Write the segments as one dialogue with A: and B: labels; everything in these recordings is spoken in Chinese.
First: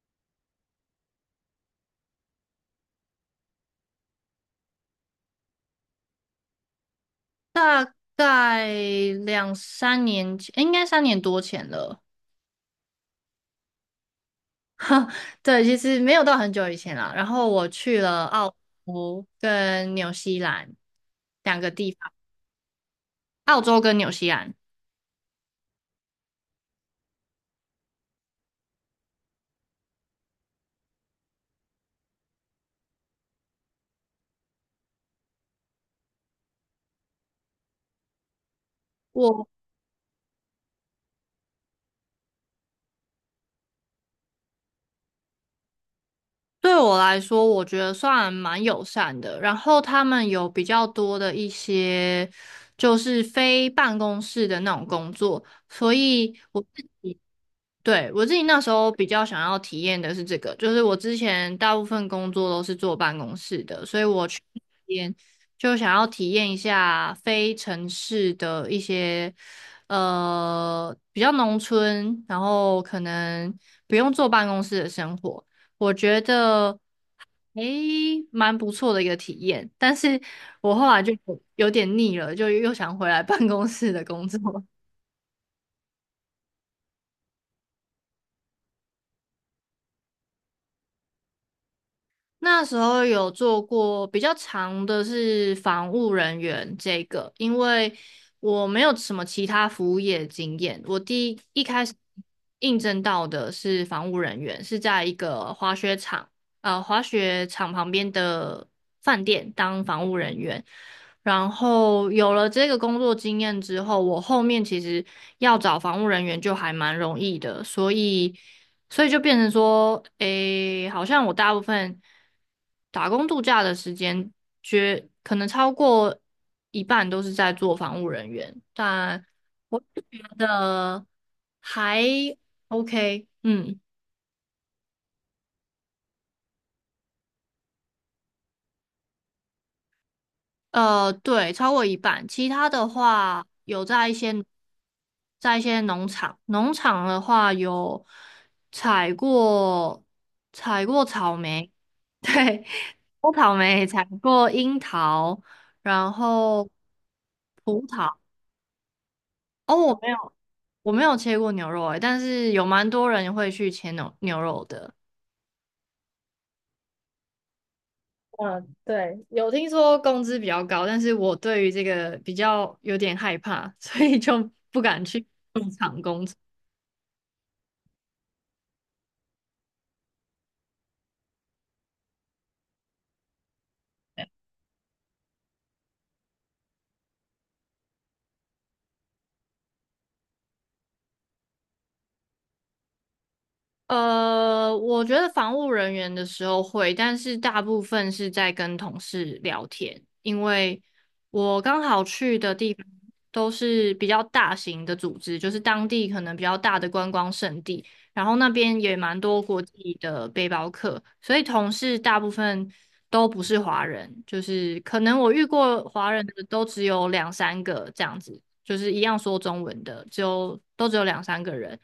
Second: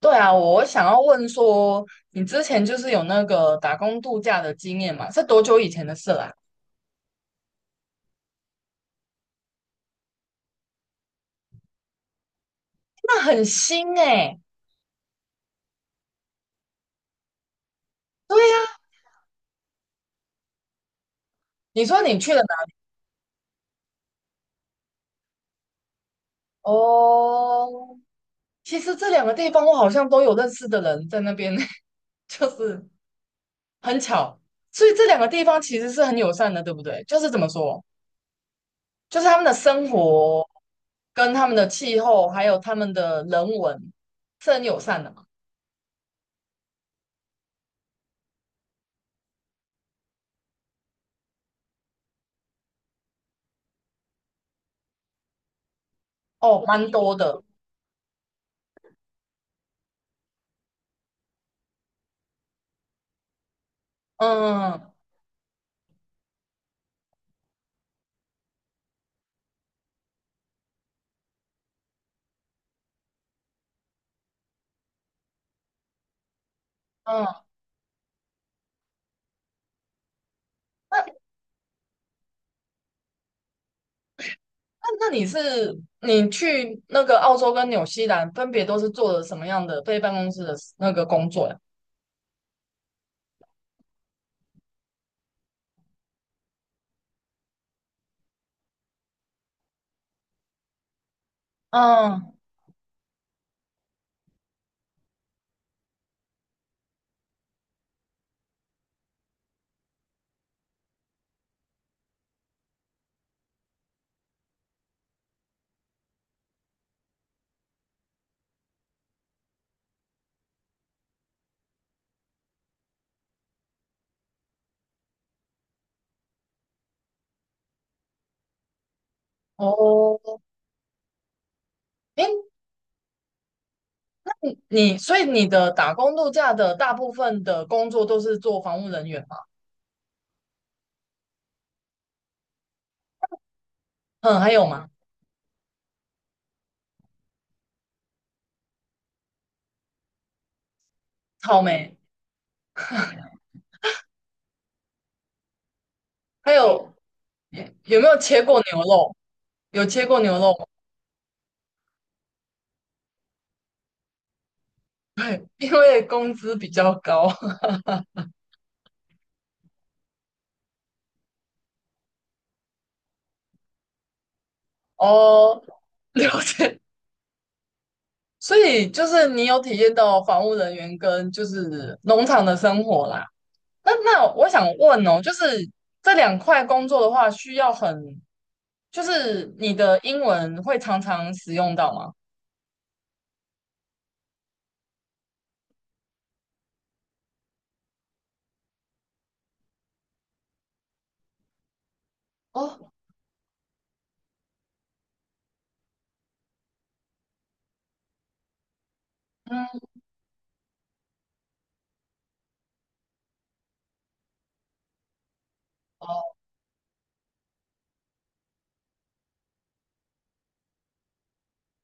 A: 对啊，我想要问说，你之前就是有那个打工度假的经验嘛？是多久以前的事啦？
B: 大概两三年前，应该三年多前了。
A: 那很新哎、
B: 哈，对，其实没有到很久以前啦。然后我去了
A: 对
B: 澳
A: 呀、
B: 洲跟纽西兰两个
A: 你
B: 地
A: 说
B: 方，
A: 你去了哪？
B: 澳洲跟纽西兰。
A: 哦，其实这两个地方我好像都有认识的人在那边，就是很巧。所以这两个地方其实是很友善的，对不对？就是怎么说，就是他们
B: 我
A: 的生活跟他们的气候，还有他们的人文是很友善的嘛。
B: 对我来说，我觉得算蛮友善的。然后他们有比较多的一些就是非办公室的那种工作，所以我
A: 哦，
B: 自
A: 蛮多
B: 己。
A: 的。
B: 对，我自己那时候比较想要体验的是这个，就是我之前大部分工作都是坐办公室的，所以我去那
A: 嗯
B: 边就想要体验一下非城市的一些比较农村，然后可能不用坐办公室的生活，我觉得
A: 嗯，
B: 诶蛮不错的一个体验，但是我后来就
A: 那
B: 有点腻了，就又想回来办公室的工作。
A: 那你去那个澳洲跟纽西兰，分别都是做了什么样的非办公室的那个工作呀？
B: 那时候有做过比较长的是防务人员这个，因为我没有什么其他服务业经验，我第一开始
A: 嗯，
B: 应征到的是防务人员，是在一个滑雪场，滑雪场旁边的饭店当防务人员。然后有了这个工作经验之后，我后面其实要找防务人员就还蛮容易的，所以。所以就变成说，诶，好像我大部分打工度假的时间，绝可能超过一半都是在做防务人员，但我觉
A: 哦，
B: 得还
A: 诶，
B: OK，嗯。
A: 所以你的打工度假的大部分的工作都是做防务人员吗？
B: 对，超过一半。其他的话，有在一些
A: 嗯，还有吗？
B: 在一些农场，农场的话有采过采过草
A: 草
B: 莓，
A: 莓，
B: 对，采草莓，采过樱桃，然
A: 还
B: 后
A: 有
B: 葡
A: 有没
B: 萄。
A: 有切过牛肉？
B: 哦，
A: 有
B: 我
A: 切
B: 没有，
A: 过牛肉吗？
B: 我没有切过牛肉诶，但是有蛮多人会去切牛肉的。
A: 因为工资比较高。
B: 嗯，对，有听说工资比较高，但是我对于这个比较有点害怕，所以就不敢去。
A: 哦，了解。所以就是你有体验到防务人员跟就是农场的生活啦。那我想问哦，就是这两块工作的话，需要很，就是你的英文会常常使用到吗？
B: 我觉得防务人员的时候会，但是大部分是在跟同事聊天，因为我刚好去的地方
A: 哦，
B: 都是比较大型的组织，就是当地可能比较大的观光胜地，然后那边也蛮多国
A: 嗯，
B: 际的背包客，所以同事大部分都不是华人，就是可能我遇过华人
A: 哦，
B: 的都只有两三个这样子，就是一样说中文的，都只有两三个人。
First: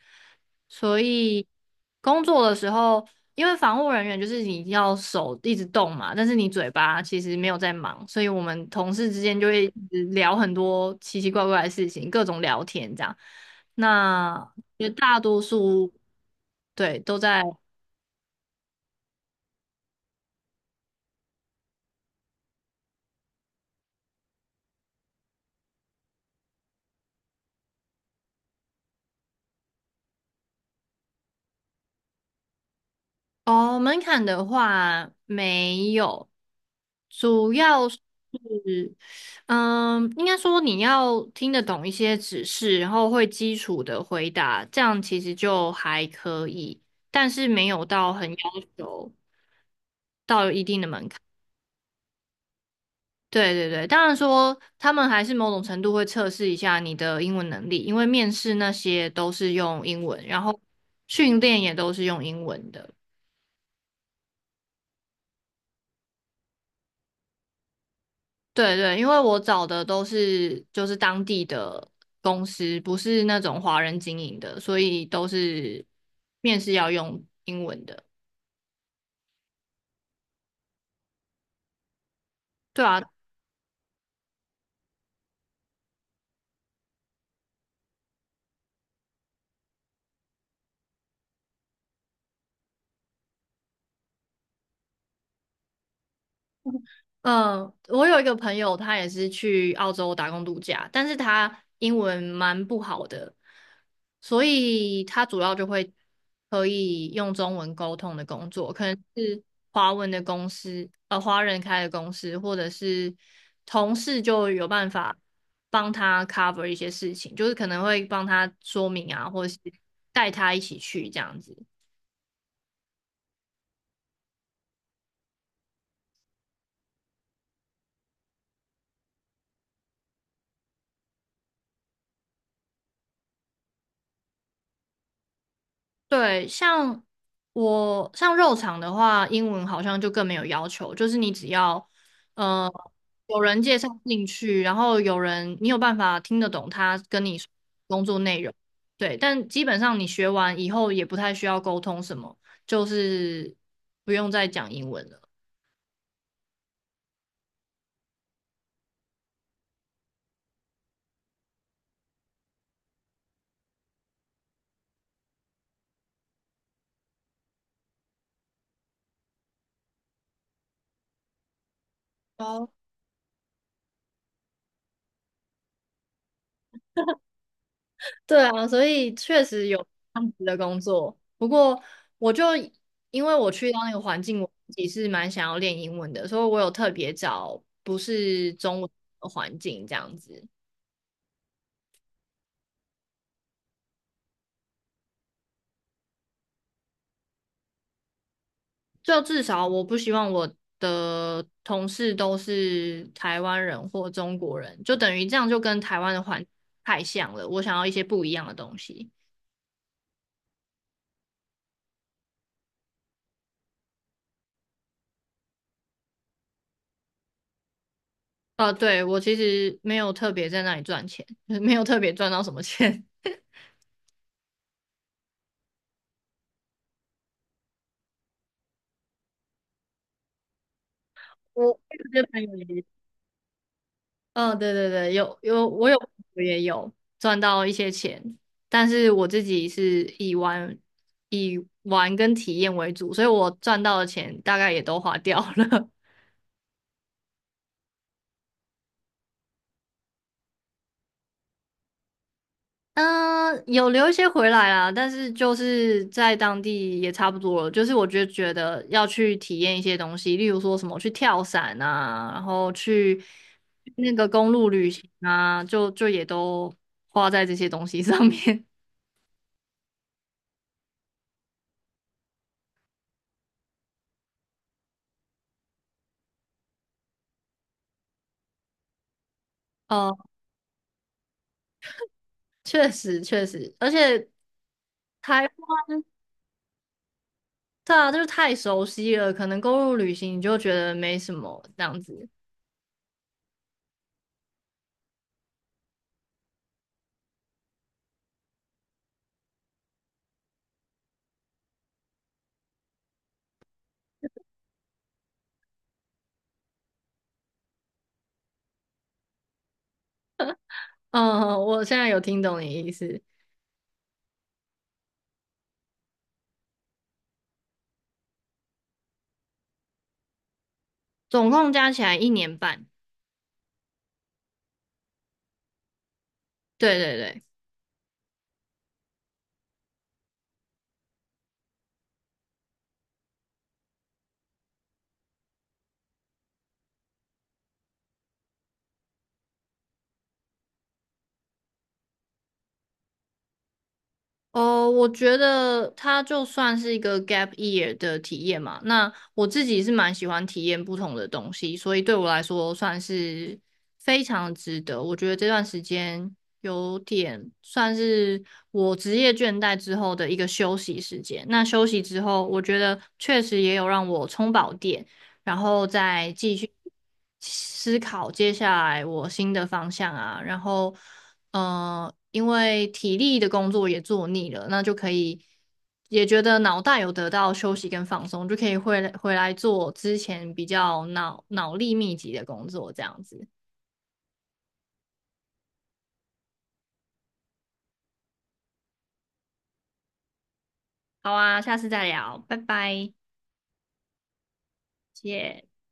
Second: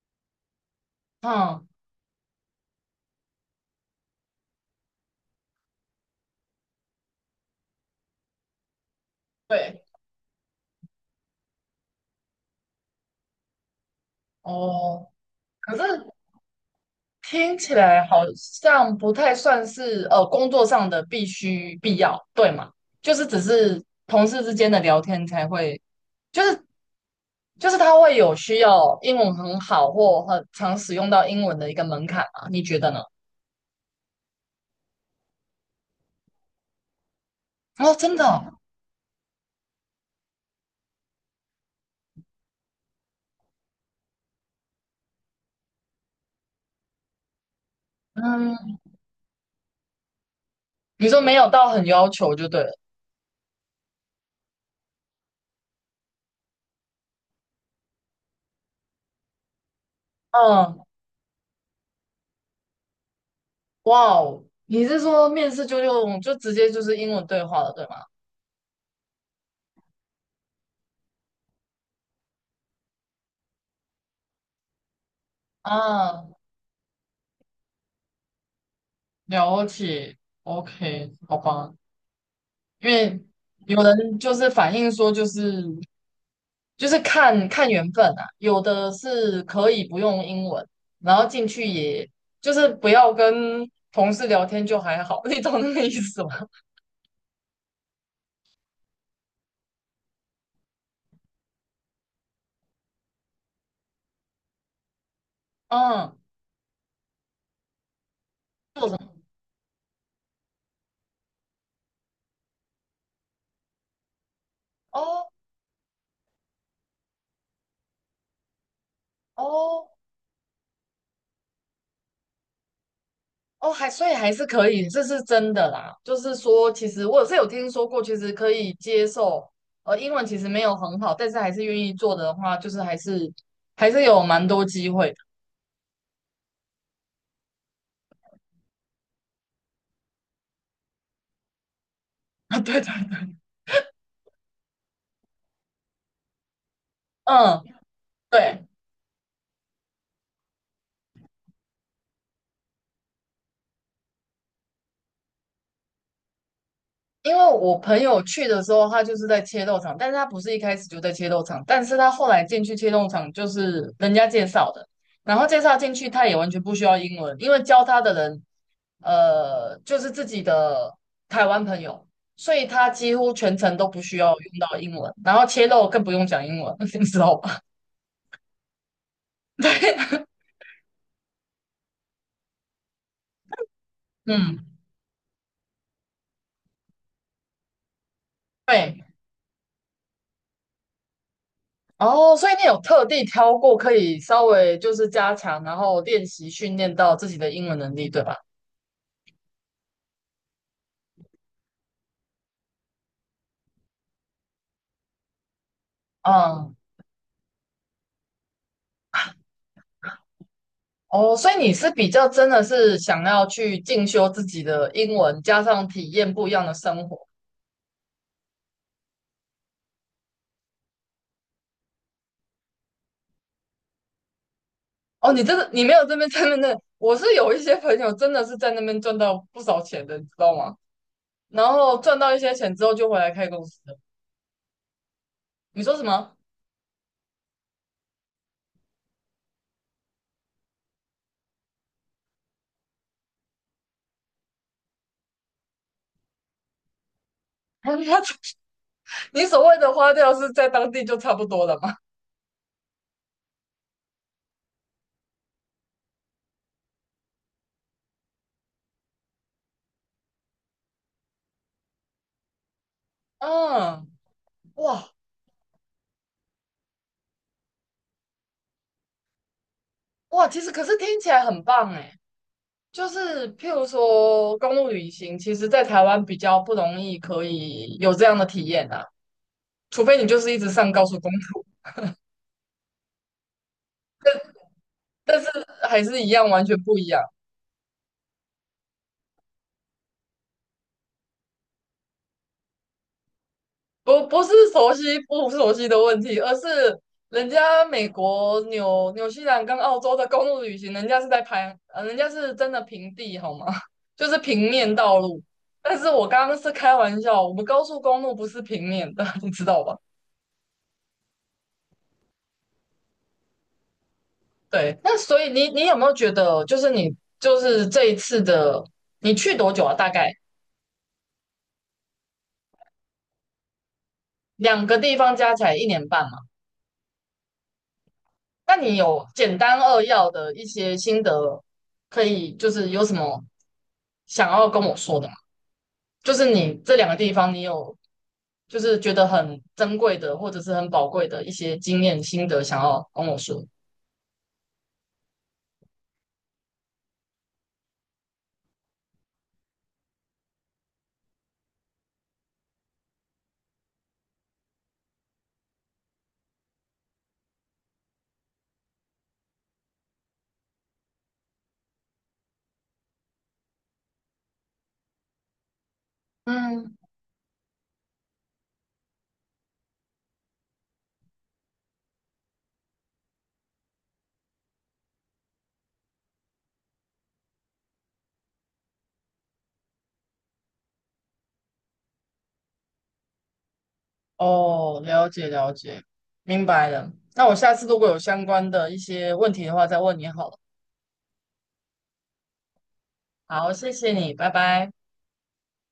B: 所以
A: 嗯，
B: 工作的时候，因为防护人员就是你要手一直动嘛，但是你嘴巴其实没有在忙，所以我们同事之间就会一
A: 对，
B: 直聊很多奇奇怪怪的事情，各种聊天这样。那绝
A: 哦，
B: 大多
A: 可是
B: 数对都在。
A: 听起来好像不太算是工作上的必须必要，对吗？就是只是同事之间的聊天才会，就是就是他会有需要英文很好或很常使用到英文的一个门槛啊，你觉得呢？
B: 哦，门槛的话没有，主要
A: 哦，
B: 是，
A: 真的哦。
B: 嗯，应该说你要听得懂一些指示，然后会基础的回答，这样其实就还可以，但是没有到很要
A: 嗯。
B: 求。
A: 你说没有到很要求就对了。
B: 对对对，当然说他们还是某种程度会测试一下你的英文能力，因为面试那些都是用英文，然后
A: 嗯，
B: 训练也都是用英文的。
A: 哇哦，你是说面试就用就直接就是英文对话了，对吗？
B: 对对，因为我找的都是就是当地的公司，不是那种华人经营的，所以都是
A: 啊，
B: 面试要用英文的。
A: 了解，OK，好吧。
B: 对
A: 因
B: 啊，
A: 为有人就是反映说，就是看看缘分啊，有的是可以不用英文，然后进去也就是不要跟同事聊天就还好，你懂那个意思吗？
B: 嗯，我有一个朋友，他也是去澳洲打工度假，但是他英文蛮不好的，所以他主要就会
A: 嗯，
B: 可以用中文沟通的工作，可
A: 做
B: 能
A: 什么？
B: 是华文的公司，华人开的公司，或者是同事就有办法
A: 哦
B: 帮他 cover 一些事情，就是可能会帮他说明啊，或者是
A: 哦
B: 带他一起去这样子。
A: 哦，所以还是可以，这是真的啦。就是说，其实我是有听说过，其实可以接受。英文其实没有很好，但是还是愿意做的话，就是还是有蛮多机会的。
B: 对，我像肉场的话，英文好像就更没有要求，就是你只要
A: 啊，
B: 呃
A: 对对对，
B: 有人介绍进去，然后有人你有办法听得懂他跟你说
A: 嗯，
B: 工作内容，
A: 对。
B: 对，但基本上你学完以后也不太需要沟通什么，就是不用再讲英文了。
A: 因为我朋友去的时候，他就是在切肉场，但是他不是一开始就在切肉场，但是他后来进去切肉场就是人家介绍的，然后介绍进去，他也完全不需要英文，因为教他的人，就是自己的台湾朋友，所以
B: 哦
A: 他几乎全程都不需要用到英文，然后切肉更不用讲英文，你知道吧？
B: 对啊，所以确 实
A: 对，
B: 有这样子的工作。不过，我就因为我去到那个环境，我
A: 嗯，
B: 自己是蛮想要练英文的，所以我有特别找不是中文
A: 对。
B: 的环境这样子。
A: 哦，所以你有特地挑过可以稍微就是加强，然后练习训练到自己的英文能力，对吧？
B: 就至少我不希望我的同事都是台湾人或中国人，就等于这样就跟台湾的环
A: 嗯，
B: 太像了。我想要一些不一样的东西。
A: 哦，所以你是比较真的是想要去进修自己的英文，加上体验不一样的生活。
B: 对，我其实没有特别在那里赚钱，就是没有特别赚到什么钱。
A: 哦，你这个你没有这边在那，我是有一些朋友真的是在那边赚到不少钱的，你知道吗？然
B: 我
A: 后
B: 这
A: 赚
B: 些
A: 到一
B: 朋
A: 些
B: 友
A: 钱之
B: 也
A: 后就回来开公司的。
B: 嗯，对对对，有有，
A: 你说什么？
B: 我也有赚到一些钱，但是我自己是以玩跟体验为主，所以我赚到的钱大概也都花掉了。
A: 他你所谓的花掉是在当地就差不多了吗？
B: 嗯，有留一些回来啦，但是就是在当地也差不多了。就是我觉得要去体验一些东西，例如说什么去跳伞啊，然后去
A: 嗯，
B: 那个公路旅行
A: 哇
B: 啊，就也都花在这些东西上面。
A: 哇，其实可是听起来很棒诶，就是譬如说公路旅行，其实在台湾比较不容易可以有这样的体验啊。除
B: 哦、
A: 非你就是一直上高速公路，
B: 确实，而且
A: 但是
B: 台，
A: 还是一样，完全不一样。
B: 对啊，就是太熟悉了，可能公路旅行你就觉得没什么这样子。
A: 不是熟悉不熟悉的问题，而是人家美国、纽西兰跟澳洲的公路旅行，人家是在拍，人家是真的平地，好吗？就是平面道路。但是我刚刚是开玩笑，我们高速公路不是平面的，你知道吧？
B: 嗯，我现在有听懂你意思，
A: 对，那所以你有没有觉得，就是你就是这一次的，你去多久啊？大概
B: 总共加起来一年半。
A: 两个地方加起来1年半嘛？
B: 对对对。
A: 那你有简单扼要的一些心得，可以就是有什么想要跟我说的吗？就是你这两个地方，你有就是觉得很珍贵的，或者是很宝贵的一些经验心得，想要跟我说。
B: 哦，我觉得它就算是一个 gap year 的体验嘛。那我自己是蛮喜欢体验不同的东西，所以对我来说算是非常值得。我觉得这段时间有点算是我职业倦怠之后的一个休息时间。那休息之后，我觉得确实也有让我充饱电。然后再继续
A: 嗯，
B: 思考接下来我新的方向啊。然后，因为体力的工作也做腻了，那就可以也觉得脑袋有得到休息跟放松，就可以回来做之前比较脑力密集的工作，这样子。
A: 哦，了解了解，明白了，那我下次如果有相关的一些问题的话，再问你好了。
B: 好啊，下次再聊，拜拜，
A: 好，谢谢你，拜拜。
B: 谢谢。